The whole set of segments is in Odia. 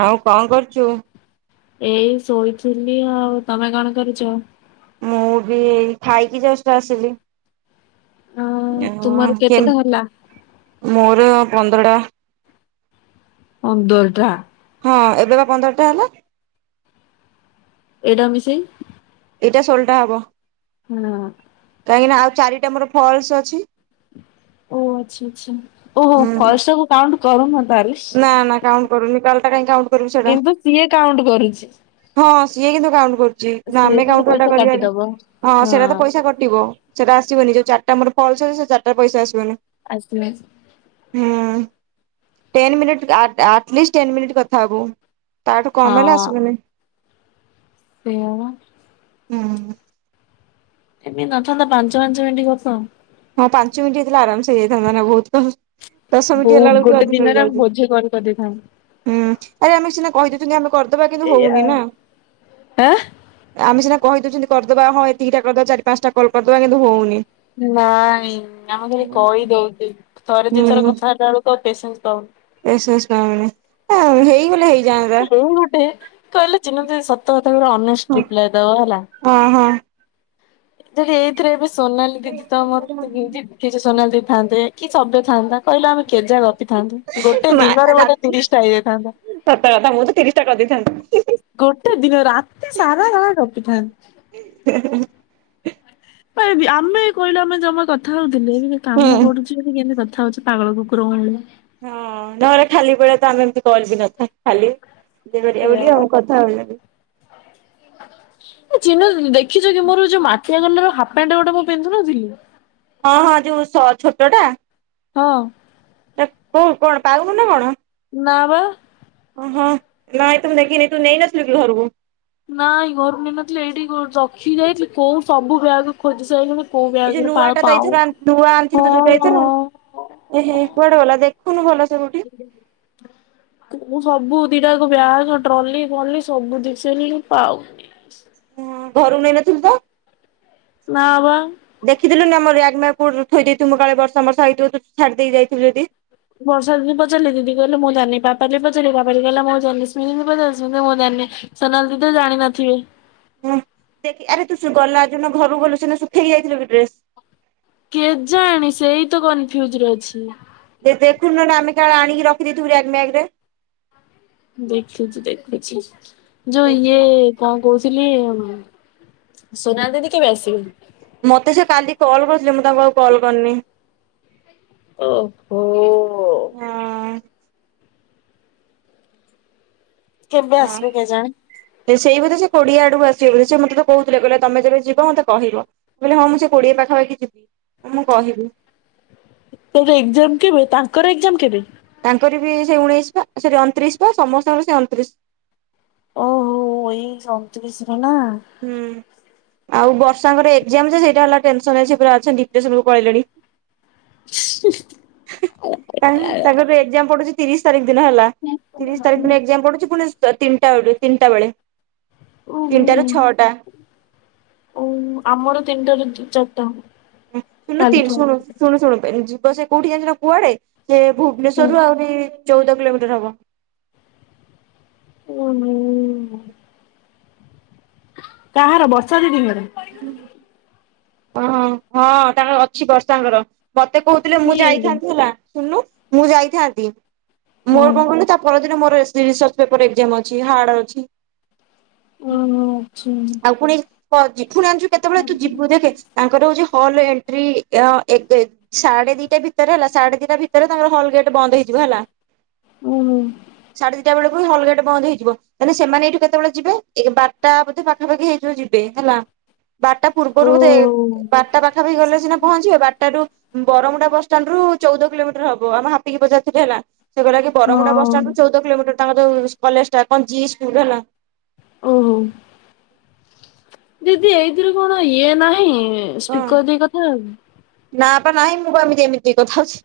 ଆଉ କଣ କରୁଚୁ? ଏଇ ଶୋଇଥିଲି ଆଉ ତମେ କଣ କରୁଛ? ମୁଁ ବି ଖାଇକି ଯଷ୍ଟ ଆସିଲି। ଅଁ ଆ ତୁମର କେ କେତେଟା ହେଲା? ମୋର ପନ୍ଦର ଟା। ପନ୍ଦର ଟା? ହଁ ଏବେ ବା ପନ୍ଦରଟା ହେଲା। ଏଇଟାକୁ ମିଶେଇ କି? ଏଇଟା ଷୋହଳଟା ହବ। ହଁ। କାହିଁକି ନା ଆଉ ଚାରିଟା ମୋର ଫଲ୍ସ ଅଛି। ଓ ଆଚ୍ଛା ଆଚ୍ଛା ଓହୋ ହୁଁ ଫାଷ୍ଟକୁୁ କାଉଣ୍ଟ କରୁ ନ ନା ନା କାଉଣ୍ଟ କରୁନି କଲଟା କାଉଣ୍ଟ କରିବୁ ସେଇଟା କିନ୍ତୁ ସିଏ କାଉଣ୍ଟ୍ କରୁଛି। ହଁ ସିଏ କିନ୍ତୁ କାଉଣ୍ଟ କରୁଛି। ସିଏ ଆମେ କିନ୍ତୁ କାଉଁଟ ପଇସା କରିବା କାଟିଦବ। ହଁ ସେଟା ତ ପଇସା କଟିବ ସେଇଟା ଆସିବନି ଯଦି ଚାରଟା ମର ଫଲସ ସେ ଚଟା ପଇସା ଆସିବନି। ଆସିବ ଆସିବ। ହୁଁ ten minute at least ten minute କଥା ହବୁ। ତାଠୁ କମ୍ ହେଲେ ଆସିବନି। ସେୟା ପା। ହୁଁ। ଏମତି ନଥାନ୍ତା ପାଞ୍ଚ ପାଞ୍ଚ ମିନିଟ୍ କଥା ହଁ ପାଞ୍ଚ ମିନିଟ୍ ହେଇଥିଲା ଆରାମ ସେ ହେଇାଇଥାନ୍ତା ବହୁତ। ଦଶ ମିନିଟ୍ ଏ ବହୁତ ହେଲା ବେଳକୁ ଗୋଟେ ଅଧିକ ଦିନରେ ଆମେ ହେଇଯାଉଛି ବୋଝେ କଲ୍ କରିଦେଇଥାନ୍ତେ। ହୁଁ ଆରେ ଆମେ ସିନା କହିଦେଉଛନ୍ତି ଆମେ କରିଦବା କିନ୍ତୁ ଏଇଆ ହଉନି ନା ଆଁ ଆମେ ସିନା କହିଦଉଛନ୍ତି କରିଦବା ହଁ ଏତିକି ଟା କରିଦବା ଚାରି ପାଞ୍ଚଟା ହେଲା କରିଦବା କିନ୍ତୁ ହଉନି। ନାଇଁ ଆମେ ଖାଲି କହିଦଉଛି ଥରେ ଦି ଥର କଥାବାର୍ତ୍ତା ବେଳକୁ ଆଉ ପେସେନ୍ସ ପାଉନି। ପେସେନ୍ସେ ପାଉନି [unintelligible] ଏଇ ଗୋଟେ କହିଲେ ଚିହ୍ନ ସତ କଥା ଅନେଷ୍ଟ ରିପ୍ଲାଏ ଦବ ହେଲା। ହଁ ହଁ। ଏଥିରେ, ହେଇଥିରେ ଏବେ ସୋନାଲି ଦିଦି ତ ଆମର କିଛି ସୋନାଲି ଦିଦି ଥାଆନ୍ତେ। କି ସବ୍ୟ ଥାନ୍ତା। କହିଲ ଆମେ କେ ଜାଳ ଥାନ୍ତୁ, ଗୋଟେ ମା ଦିନରେ ବୋଧେ ରାତି ତିରିଶ ଟା ହେଇଯାଇଥାନ୍ତା। ସତ କଥା ମୁଁ ତ ତିରିଶ ଟା କରିଦେଇଥାନ୍ତି। ଗୋଟେ ଦିନ, ରାତି ସାରା ଆମେ ଗପିଥାନ୍ତୁ। ଆମେ କହିଲୁ ଆମେ ଜମା କଥା ହଉଥିଲେ? ହୁଁ କାମ ପଡୁଚି ବଲି କେମିତି କଥା କଥା ହଉଛି ପାଗଳ କୁକୁର ଭଳିଆ। ହଁ, ନହେଲେ ଖାଲି ବେଳେ ତ ଆମେ ଏମତି କରି ବି, ନଥାଉ ଖାଲି। ଦେହୁରିଆ ବୋଲି ଆମେ କଥା ହେଉଛନ୍ତି। ହ ଏ ଚିନା ଦିଦି, ଦେଖିଛ କି ମୋର ଯୋଉ ମାଟିଆ କଲର ହାପ୍ ପେଣ୍ଟ, ଗୋଟେ ମୁଁ ପିନ୍ଧୁନଥିଲି? ହଁ, ହଁ। ଯୋଉ ସ-ଛୋଟ ଟା? ହଁ। ଏ କୋଉ କଣ ପାଉନୁ ନା କଣ? ନା ବା। ଓ, ହୋ। ନାଇ ତ ମୁଁ ଦେଖିନି ତୁ ନେଇନଥିଲୁ କି ଘରକୁ? ନାଇ ଘରକୁ ନେଇନଥିଲି। ଏଇଠି କୋଉ-ରଖି ଯାଇଥିଲି। କୋଉ ସବୁ ବ୍ୟାଗ ଖୋଜି ସାରିଲିଣି। କୋଉ ଏଇ ଯୋଉ ବ୍ୟାଗରେ ନୂଆ ପାଳ ଟା, ତ ପାଉ ଏଇଥର ଆ- ନୂଆ ଆଣିଥିଲୁ। ହଁ ଯୋଉଟା ଏଥର, ହଁ। ଏହେ କୁଆଡ଼େ ଗଲା ଦେ ଖୁନୁ ଭଲ। ମୁଁ ସବୁ ଦି ଟା ବ୍ୟାଗ ଟ୍ରଲି, ଫଲି ସବୁ ଦେଖି ସାରିଲିଣି, ପାଉନି। ହଁ, ଘରକୁ ନେଇନଥିଲୁ ତ? ନା ବା ଦେଖିଦେଲୁନି ଆମର ରିୟାକ୍ ମା କଉଠି ରୁଠେଇ ଦେଇଥିମୁ। କାଳେ ବର୍ଷା, ମର୍ଷା ହେଇଥିବ, ତୁ ଛାଡି ଦେଇ ଯାଇଥିବୁ ଯଦି? ବର୍ଷା ଦିଦି ପଚାରିଲି ଦିଦି କହିଲେ ମୁଁ ଜାଣିନି। ପାପାଲି ପଚାରିଲି ପାପାଲି ଦେଇ କହିଲା ମୁଁ ଜାଣନି। ରଶ୍ମି ଦିଦି କି ପଚାରିଛି ମୁଁ ଜାଣନି। ସୋନାଲି ଦିଦି ତ ଜାଣିନଥିବେ। ହୁଁ ଦେଖି, ଆରେ ତୁ ସେ ଗଲା, ଯୋଉ ଦିନ ଘରୁକୁ ଗଲୁ ସେଦିନ ସୁଖେଇକି ଯାଇଥିଲୁ କି ଡ୍ରେସ? କେଜାଣି, ସେଇ ତ କନଫ୍ୟୁଜରେ ଅଛି। ଯେ ଦେଖୁନୁ ନହେଲେ ଆମେ କାଳେ ଆଣିକି ରଖିଦେଇଥିବୁ ରାଗ ମ୍ୟାଗ ରେ। ଦେଖୁଛି ଦେଖୁଛି ଯୋଉ ଇଏ ରେ କଣ କହୁଥିଲି। ସୁନା ଦିଦି କେବେ ଆସିବେ? ମତେ ସେ କାଲି କଲ୍ କରିଥିଲେ। ମୁଁ ତାଙ୍କୁ ଆଉ କଲ୍ କରିନି। ଓହୋ। ହଁ। କେବେ ହଁ ଆସିବେ କେଜାଣି। ସେଇ ବୋଧେ ସେ କୋଡିଏ ଆଡକୁ ଆସିବେ, ବୋଲି ସେ ମତେ କହୁଥିଲେ। କହିଲେ ତମେ ଯେବେ ଯିବ ମତେ କହିବ। ମୁଁ କହିଲି ହଁ ମୁଁ ସେଇ କୋଡ଼ିଏ ପା ପାଖାପାଖି ଯିବି। ମୁଁ କହିବି। ତୋର ଏକ୍ଜାମ କେବେ? ତାଙ୍କର ଏକ୍ଜାମ କେବେ? ତାଙ୍କର ବି ସେ ଉଣେଇଶି ପା। ସରି ଅଣତିରିଶ ପା। ସମସ୍ତଙ୍କର ସେ ଅଣତିରିଶ। ଓହୋ, ଅଣତିରିଶି ନା। ହୁଁ ଆଉ ବର୍ଷାଙ୍କର ଏକ୍ଜାମ୍ ଯେ, ସେଇଟା ହେଲା ଟେନସନ୍ ରେ ସେ ପୁରା ଅଛନ୍ତି ଡିପ୍ରେସନ କୁ ପଳେଇଲେଣି। ତା, ତାଙ୍କର ଏକ୍ଜାମ ପଡୁଛି ତିରିଶ ତାରିଖ ଦିନ, ହେଲା। ତିରିଶ ତାରିଖ ଦିନ ଏକ୍ଜାମ ପଡୁଛି ପୁଣି ତ-ତିନିଟା ବ ତିନିଟା ବେଳେ। ଓହୋ। ତିନିଟାରୁ ଛଅଟା। ଓ ଆମର ତିନିଟା ରୁ, ଚ-ଚାରିଟା। ହୁଁ। ଶୁଣୁ ନୁ, ତିନ ଶୁଣୁ, ଶୁଣୁ, ଶୁଣୁ ଯିବା ଆସିବା କୋଉଠି ଜାଣିଛ ନା କୁଆଡେ? ସେ ହୁଁ। ଭୁବନେଶ୍ଵରରୁୁ ଆହୁରି ଚଉଦ କିଲୋମିଟର ହବ। ଓହୋ। କାହାର ବର୍ଷା ଦିଦିଙ୍କର? ହଁ। ହଁ ତାଙ୍କର ଅଛି ବର୍ଷାଙ୍କର। ମତେ କହୁଥିଲେ ମୁଁ କିଏ ଏଇ ଯୋଉ ଯାଇଥାନ୍ତି ହେଲା। ଶୁଣନୁ ମୁଁ ଯାଇଥାନ୍ତି। ମୋର ହଁ। କଣ କହିନି ତା ପରଦିନ ମୋର, ଏସ୍ ଟି ପି ସପ୍ ପେପର ଏକ୍ଜାମ୍ ଅଛି ହାର୍ଡ ଅଛି। ହୁଁ, ଓହୋ ଆଚ୍ଛା ଆଉ ଫୁଣି ଫଜି। ପୁଣି ଆଣିଛୁ କେତେବେଳେ ତୁ ଯିବୁ ଦେଖେ ତାଙ୍କର ହୋଉଚି ହଲ ଏଣ୍ଟ୍ରି ଅ ଏକ ସାଢେ ଦି ଗୋଟେ ଭିତରେ ହେଲା ସାଢେ ଦିଟା ଭିତରେ ତାଙ୍କର ହଲ ଗେଟ ବନ୍ଦ ହେଇଯିବ ହେଲା। ଓହୋ ସାଢ଼େ ଦିଟା ବେଳ ହଲଗେଟ ବନ୍ଦ ହେଇଯିବ ତାହେଲେ ସେମାନେ ଏଇଠୁ କେତେବେଳେ ଯିବେ ଏ ବାରଟା ବଧେ ପାଖାପାଖି ହେଇଥିବ ଯିବେ ହେଲା। ବାରଟା ଓ ପୂର୍ବରୁ ବୋଧେ ବାରଟା ପାଖାପଖି ଗଲେ ସିନା ପହଞ୍ଚିବେ ବାରଟା ରୁ ବରମୁଣ୍ଡା ବସଶ୍ଟାଣ୍ଡ ରୁ ଚଉଦ କିଲୋମିଟର ହବ ଆମ ହାପିକି ପଚାରୁଥିଲି ହେଲା। ସେ କହିଲା କି ବରମୁଣ୍ଡା ବସ ହଁ। ଷ୍ଟାଣ୍ଡ ରୁ ଚଉଦ କିଲୋମିଟର ତାଙ୍କ ଯୋଉ କଲେଜ ଟା କଞ୍ଚି ସ୍କୁଲ ହେଲା। ଓହୋ ଦିଦି ଏଇଥିରୁ କଣ ଇଏ ନାହିଁ। କଣ ସ୍ପିକର ଦେଇ କଥା ହବାକୁ। ନା ବା ନାହିଁ ମୁଁ ବା ଏମିତି ଏମିତି କଥା ହଉଚି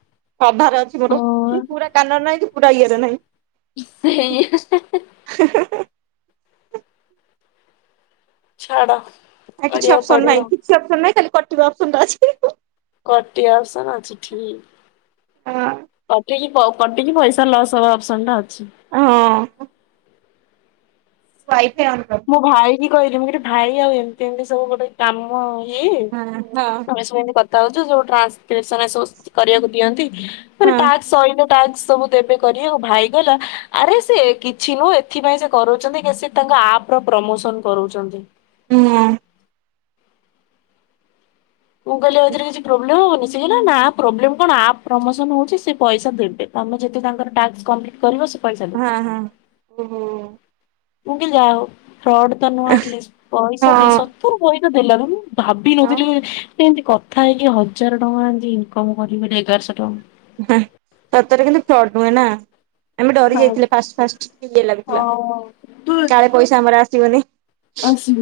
ଅଧାରେ ଅଛି ମୋର ହଁ ପୁରା କାନ ରେ ନାହିଁକି। ପୁରା ଇଏ ରେ ନାହିଁ। ସେୟା। ଛାଡ। ଆ କିଛି କରିବାକୁ ଅପସନ ପଡିବ ନାହିଁ କିଛି ଅପସନ ନାହିଁ ଖାଲି କଟିବ ଅପସନ ଟା ଅଛି। କଟି ଅପସନ ଅଛି ଠିକ [unintelligible] କଟିକି ପଇସା ଲସ୍ ହବା ଅପସନ ଟା ଅଛି। ଭାଇ ମୁଁ ଭାଇ କି କହିଲି ମୁ ଭାଇ ଆଉ ଏମିତି ଏମିତି ସବୁ ଗୋଟେ କାମ ହଁ ହଁ ତମେ ସେତି କଥା ହୋଉଚୁ ସବୁ ଟ୍ରାନ୍ସସ ସବୁ କରିବାକୁ ଦିଅନ୍ତି। ମାନେ ହଁ ତା ସହିତ ସବୁ ଦେବେ କରିବାକୁ ଭାଇ କହିଲା ଆରେ ସେ କିଛି ନୁହଁ ଏଥିପାଇଁ ସେ କରୋଉଚନ୍ତି କି ସେ ତାଙ୍କ ଆପ ପ୍ରମୋସନ କରୁଛ ହୁଁ। ମୁଁ କହିଲି ଏଇଥୀରେ କିଛି ପ୍ରୋବ୍ଲେ ହବନି। ସେ କହିଲା ନା ପ୍ରୋବ୍ଲେମ୍ କଣ ଆ ପ୍ରମୋସନ ହୋଉଚି ସେ ପଇସା ଦେବେ ତମେ ଯେତେ ତାଙ୍କର ଟା କମ୍ପ୍ଟ୍ କରିବ ପଇସା ଦେବେ। ହଁ ହଁ ଓହୋ। ମୁଁ କି ଯା ହଉ ଫ୍ରଡ ତ ନୁଆଁ ଆଟଲିଷ୍ଟି ପଇସା ଦେଇ ହଁ ସତରୁ ପଇସା ଦେଲ ଭାବ ଆଉ ନଥିଲି ଏମିତି କଥା ହେଇକି ହଜାର ଟଙ୍କା ଏମିତି ଇନକମ କରି ଏଗାରଶହ ସତରେ କିନ୍ତୁ ଫ୍ରାଡ ନୁହେଁ ନା ଆମେ ଡରି ଯାଇଥିଲେ ଫାଷ୍ଟ ଫାଷ୍ଟ ଲାଗୁଥିଲା ହଁ କାଳେ ପଇସା ଆମର ଆସିବନି। ଆସି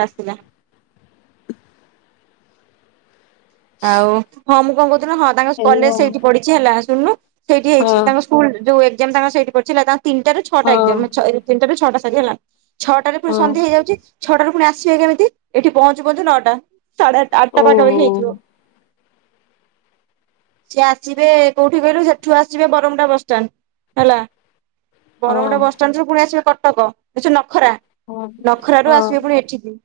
ଆସିଲା। ଆଉ ହଁ ମୁଁ କଣ କହୁଥିଲି ହଁ ତାଙ୍କ କଲେଜ ଏଇଆ ସେଇଠି ପଢିଚି ହେଲା ଶୁଣୁନୁ ସେଇଠି ହେଇଚି ଆଉ। ତାଙ୍କ ସ୍କୁଲ ଯୋଉ ଏକ୍ଜାମ ତାଙ୍କ ସେଇଠି ପଡିଚି ତାଙ୍କ ତିନିଟାରୁ ଛଅଟା ହଁ ତିନଟ ଛଅ ହେଲା ଛଅଟାରେ ପୁଣି ହଁ ସନ୍ଧ୍ୟା ହେଇଯାଉଛି ଛଅଟାରୁ ପୁଣି ଆସିବେ କେମିତି ଏଠି ପହଞ୍ଚୁ ପହଞ୍ଚୁ ନଅଟା। ସାଢେ ଆଠଟା ଆଟ୍ ହଁ ଟା ଓହୋ ପାଖାପାଖି ହେଇଯିବ। ସେ ଆସିବେ କୋଉଠି କହିଲୁ ସେଠୁ ଆସିବେ ବରମୁଣ୍ଡା ବସଷ୍ଟାଣ୍ଡ ହେଲା। ହଁ ବରମୁଣ୍ଡା ବସଷ୍ଟାଣ୍ଡ ରୁ ପୁଣି ଆସିବେ କଟକ ନ ନଖରା ହଁ ନଖର ରୁ ହଁ ଆସିବେ ପୁଣି ଏଠିକି।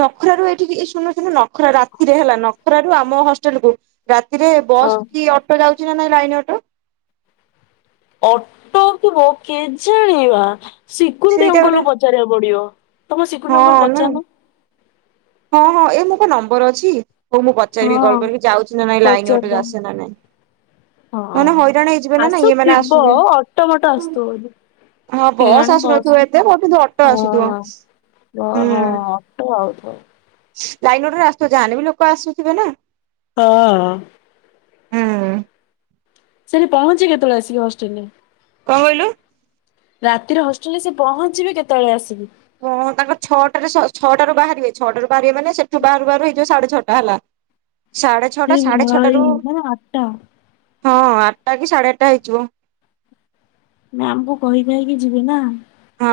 ନଖର ର ଏଇଠିକି ଶୁଣୁ ଶୁଣୁ ନଖରା ରାତିରେ ହେଲା ନଖର ର ଆମ ହଷ୍ଟେଲ କୁ ରାତିରେ ହଁ ବସ୍ କି ଅଟୋ ଯାଉଛି ନା ନାଇଁ ଲାଇନ ଅଟୋ। ଅଟୋ ଥିବ କେ ଜାଣିବା। ସିକୁରୁଟି ସେଇଟା ଗୋଟେ ଅଙ୍କଲକୁ ପଚାରିବାକୁ ପଡିବ, ତମେ ଶିକୁନ୍ତି ହଁ ଅଙ୍କଲ ନା ପଚାରୁନୁ? ହଁ ହଁ ଏ ମୋର ନମ୍ବର ଅଛି। ହଉ ମୁଁ ହଁ ପଚାରିବି କଲ୍ କରିବି ଯାଉଚି ନା ନାଇଁ ଲାଇନ ଅଟେ ପଚାରିଦବା। ଆସେ ନା ନାଇଁ। ହଁ ହ ନହେଲେ ହଇରାଣ ହେଇଯିବେ ନା ନାଇଁ ଇଏ ମାନେ ଆସୁଥିବ ଆସିବେ ଅଟୋ ମଟ ଆସୁଥିବ। ହଁ ବସ୍ କେଇଯାଣି ଆସୁନଥିବ ବସ ଏତେ ବ କିନ୍ତୁ ଅଟୋ ଆସୁଥିବ ହଁ ହୁଁ ହଁ। ଲାଇନ ଅଟୋରେ [unintelligible] ଯାହା ବି ଲୋକ ଆସୁଥିବେ ନା। ହଁ। ହୁଁ। ସେଠି ପହଞ୍ଚି କେତେବେଳେ ଆସିକି ହଷ୍ଟେଲରେ। କଣ କହିଲୁ? ରାତିରେ ହଷ୍ଟେଲରେ ସେ ପହଞ୍ଚିବି କେତେବେଳେ ଆସିବି? ହଁ ତାଙ୍କ ଛଅଟାରେ ସ ଛଅଟାରୁ ବାହାରିବେ ଛଅଟାରୁ ବାହାରିବେ ମାନେ ସେଠୁ ବାହାରୁ ବାହାରୁ ହେଇଯିବ ସାଢେ ଛଅ [unintelligible] ସାଢେ ଏ ଛଅଟା ସାଢେ ଛଅଟ ଭାଇ ରୁ ମାନେ ଆଠଟା ହଁ ଆଠଟା କି ସାଢେ ଆଠଟା ହେଇଯିବ। ମ୍ୟାମଙ୍କୁ କହିି କୁହାଇକି ଯିବିନା। ହଁ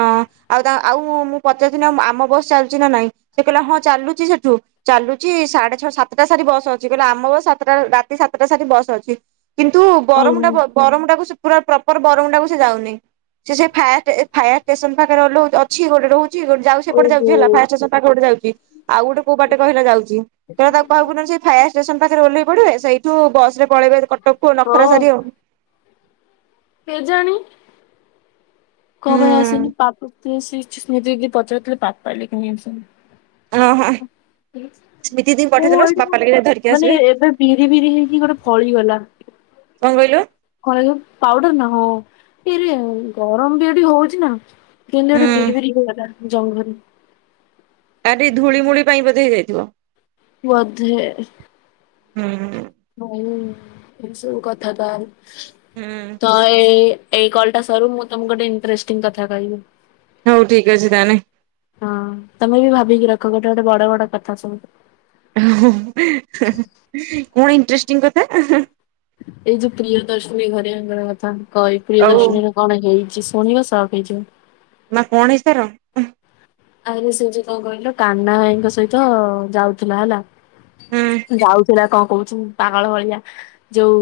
ଆଉ ତା ଆଉ ମୁଁ ପଚାଶ ଦିନ ହବ ଆମ ବସ୍ ଚାଲିଛି ନା ନାଇଁ ସେ କହିଲା ହଁ ଚାଲୁଛି ସେଠୁ ଚା ଚାଲୁଛି ସାଢେ ଛଅ ସାତଟା ସାରି ବସ ଅଛି କହିଲ ଆମ ବସ ସାତଟା ରାତି ସାତଟା ସାରି ବସ ଅଛି। କିନ୍ତୁ ଓହୋ ବରମୁଣ୍ଡା ବ ବରମୁଣ୍ଡାଟାକୁ ସିଏ ପୁରା ପ୍ରପର ବରମୁଣ୍ଡାଟାକୁ ସେ ଯାଉନି ସିଏ ସେ ଫାଷ୍ଟେ ଏ ଫାୟାର ଷ୍ଟେସନ ପାଖରେ ଓହ୍ଲଉ ଅଛି ଗୋଟେ ରହୁଛି ଗୋଟ ଯାଉ ସେପଟେ ଓହୋ ଯାଉଛି ହେଲା ଫାୟର ଷ୍ଟେସନ ପାଖରେ ଗୋଟେ ଯାଉଛି। ଆଉ ଗୋଟେ କୋଉ ବାଟେ କହିଲ ଯାଉଛି ତ [unintelligible] ତାକୁ କହିବୁ ସେ ଫାୟାର ଷ୍ଟେସନ ପାଖରେ ଓହ୍ଲେଇ ପଡିବେ ସେଇଠୁ ବସରେ ପଳେଇବେ କଟକକୁ ନଖରା ହଁ ସାରି ଆଉ କେଜାଣି କଁ ପାଇଁ ଆସିନି ହୁଁ ପା [unintelligible] ସ୍ମୃତି ଦିଦି ପଚାରୁ ଥିଲେ ପପାଲି କାହିଁ ଓହୋ ଆସୁନି? ସ୍ମିତି ଦେଇ ହଁ ପଠେଇଦେଲ ଏଠି ବାପା ଲାଗି ଧରିକି ମାନେ ଆସିବେ ଏବେ ବିରି ବିରି ହେଇକି ଗୋଟେ ଫଳିଗଲା। କଣ କହିଲୁ [unintelligible] ପାଉଡ଼ର ନାଁ ହଁ। ଏଇରେ ଗରମ ବି ଏଠି ହଉଛି ନା କିନ୍ତୁ ହୁଁ ଏଠି ବିରି ବିରି ହେଇଗଲା। ଜଙ୍ଗଲ। [unintelligible] ଧୂଳିମୂଳି ପାଇଁ ବଧେ ହେଇଯାଇଥିବ। ବଧେ ହେ ହୁଁ। ହୋଉ ଏସବୁ କଥା ତାହେଲେ ହୁଁ ତ ଏ ଏଇ କଲଟା ସରୁ ମୁଁ ତମକୁ ଗୋଟେ ଇନଷ୍ଟ୍ରେଟିଙ୍ଗ କଥା କହିବି। ହଉ ଠିକ ଅଛି ତାହେନେ। ହଁ ତମେ ବି ଭାବିକି ରଖ ଗୋଟେ ଗୋଟେ ବଡ ବଡ କଥା ସବୁୁ କଣ ଇନଷ୍ଟ୍ରେଟିଙ୍ଗ କଥା? ଏଇ ଯୋଉ ପ୍ରିୟ ଦର୍ଶିନୀ ଘରେ [unintelligible] କଥା କଇ ପ୍ରିୟ ଆଉ ଦର୍ଶିନୀରେ କଣ ହେଇ ଯିଏ ଶୁଣିବ ସକ ହେଇଯିବ। ମା କଣ ହେଇଚି ତାର? ଆରେ ସେ ଯଉ କଣ କହିଲ କାହ୍ନା ଭାଇଙ୍କ ସହିତ ଯାଉଥିଲା ହେଲା। ହୁଁ ଯାଉ ସେଟା କଣ କହୁଛି ପାଗଳ ଭଳିଆ ଯୋଉ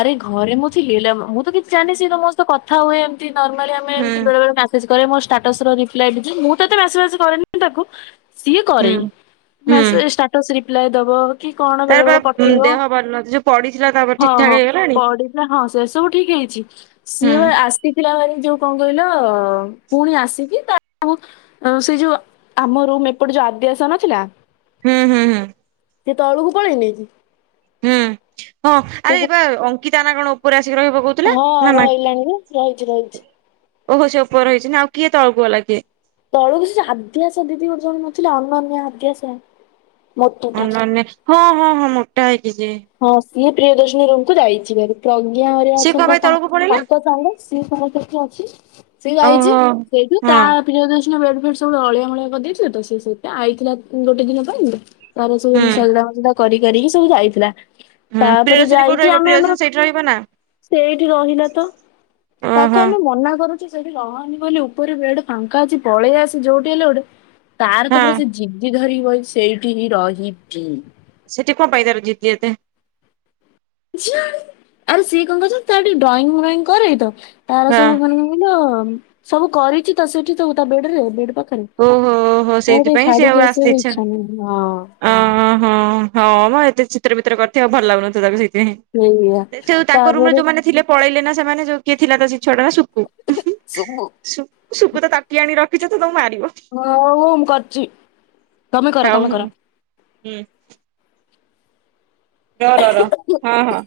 ଆରେ ଘରେ ମୁଁ ଥିଲି ହେଲେ ମୁଁ ତ କିଛି ଜାଣି ସେ ସମସ୍ତେ କଥା ହୁଏ ଏମତି ନର୍ମାଲି ଆମେ ହୁଁ ଏମତି ବେଳେବେଳେ ମ୍ୟାସେଜ କରେ ମୋ ଷ୍ଟାଟସର ରିପ୍ଲାଏ ବି ଦିଏ ମୁଁ ତ ଏତେ ମେସେ ମେସେ କରେନି ତାକୁ ସିଏ କରେ ହୁଁ ହୁଁ ମେସ ଷ୍ଟାଟସ୍ ରିପ୍ଲାଏ ଦବ। କି କଣ ତାର ବେଳେ ବା ବେଳେ ପଠେଇବ ଦେହ ଭଲ ନଥିଲା ଯୋଉ ପଡିଥିଲା ତାପରେ ଠିକ ହଁ ଠାକ ହଁ ହେଇଗଲାଣି ପଢ଼ିଲା ହଁ ସେ ସବୁ ଠିକ ଅ ଚି ହୁଁ ସିଏ ବା ଆସିଥିଲା ଭାରି ଯୋଉ କଣ କହିଲ ପୁଣି ଆସିକି ତା ସବୁ ସେ ଯୋଉ ଆମ ରୁମ ଏପଟ ଯୋଉ ଆଦ୍ୟାସା ନଥିଲା। ହୁଁ ହୁଁ ହୁଁ। ସେ ତଳୁକୁ ପଣେଇନିକି? ହୁଁ ହଁ ଆରେ ଯୋଉ ଏପା ଅଙ୍କିତା ନା କଣ ଉପରେ ଆସିକି ରହିବ କହୁଥିଲେ ହଁ ନା ରହିଲାଣି ଯେ ରହିଛି ରହିଛି। ନାଇଁ ଓହୋ ସେ ଉପର ରହିଛି ନାଁ ଆଉ କିଏ ତଳକୁ ଗଲା କିଏ? ତଳକୁ ସେ ଆଦ୍ୟାସା ଦିଦି ଗୋଟେ ଜଣ ନଥିଲେ ଅନନ୍ୟା ଆଦ୍ୟାସା ମୋଟାଟା ଅନଲାଇନରେ ହଁ ହଁ ହଁ ମୋଟା ହେଇକି ଯିଏ। ସିଏ ପ୍ରିୟଦର୍ଶନୀ ରୁମକୁ ଯାଇଛି ଭାରି। ପ୍ରଜ୍ଞା ହରିଆ ସିଏ କଣ ଅଛନ୍ତି ପାଇଁ ତଳକୁ ପଳେଇଲା? ତାଙ୍କ ସାଙ୍ଗ ସିଏ ସମସ୍ତେ ଅଛି ସିଏ ଓହୋ ଯାଇଛି। ତା ହଁ ପ୍ରିୟଦ ବେ ସବୁ ଅଳିଆ ଅଳିଆ କରିଦେଇଥିଲୁ ତ ସେ ସଇତ ଆଇଥିଲା ଗୋଟେ ଦିନ ପାଇଁନ୍ତ ତାର ସବୁ ହୁଁ ସଜା କରି କରିକି ସବୁ ଯାଇଥିଲା। ହୁଁ ତାପରେ ପ୍ରିୟଦର୍ଶିନୀ କୋଉଠି ଯାଇଛି ରହିବ ଆମେ ଆମର ପ୍ରିୟଦର୍ଶିନୀ ସେଇଠି ରହିବ ନା ସେଇଠି ରହିଲା ତ। ଓହୋ ତାକୁ ଆମେ ମନା କରୁଛୁ। ତୁ ସେଠି ରହନି କହିଲି ଉପରୁ ବେଡ କଣଙ୍କା ଅଛି ପଳେଇ ଆସି ଯୋଠି ହେଲେ ଗୋଟେ ତାର ତ ହଁ ପରା ସେ ଜିଦି ଧରି ସେଇଠି ହିଁ ରହିବି। ସେଟି କଣ ପାଇଁ ଜିଦି ଏତେ। ସିଆଳି ଆରେ ସିଏ କଣ କରୁଛନ୍ତି ତାର ଟିକେ ଡ୍ରଇଂଙ୍ଗ ମଇଂଙ୍ଗ କରେତ ତାର ହଁ ସବୁ ମାନେ କହିଲ ସବୁ କରିଛି ତ ସେଠି ତା ବେଡ୍ ରେ ତା ବେଡ୍ ପା ଓହୋ ହୋ ସେଇଥିପାଇଁ ସେ ଆଉ ଆସିତେ ଆସିବାକୁ ଇଛା ଇଚ୍ଛା ନାହିଁ ହଁ ଅହଂ ହଉ। ଏତେ ଚିତ୍ରିତ୍ର କରି ଭଲ ଲାଗୁନ ତାକୁ ସେ ସେଇଆ। ହଁ ତାଙ୍କ ରୁମରେ ତାପରେ ଯୋଉମାନେ ଥିଲେ ପଳେଇଲେ ନା ସେମାନେ ଯୋଉ କିଏ ଥିଲା ତ ସେ ଛ ଟଙ୍କା ଶକୁ ସବୁ ସୁକୁ ତ ତାଟି ଆଣି ରଖିଛ ତୋ ମା ହ ମୁଁ କରଛି ତମେ କର ହଉ ତମେ ହଉ କର। ହୁଁ ର ର ର ହଁ ହଁ।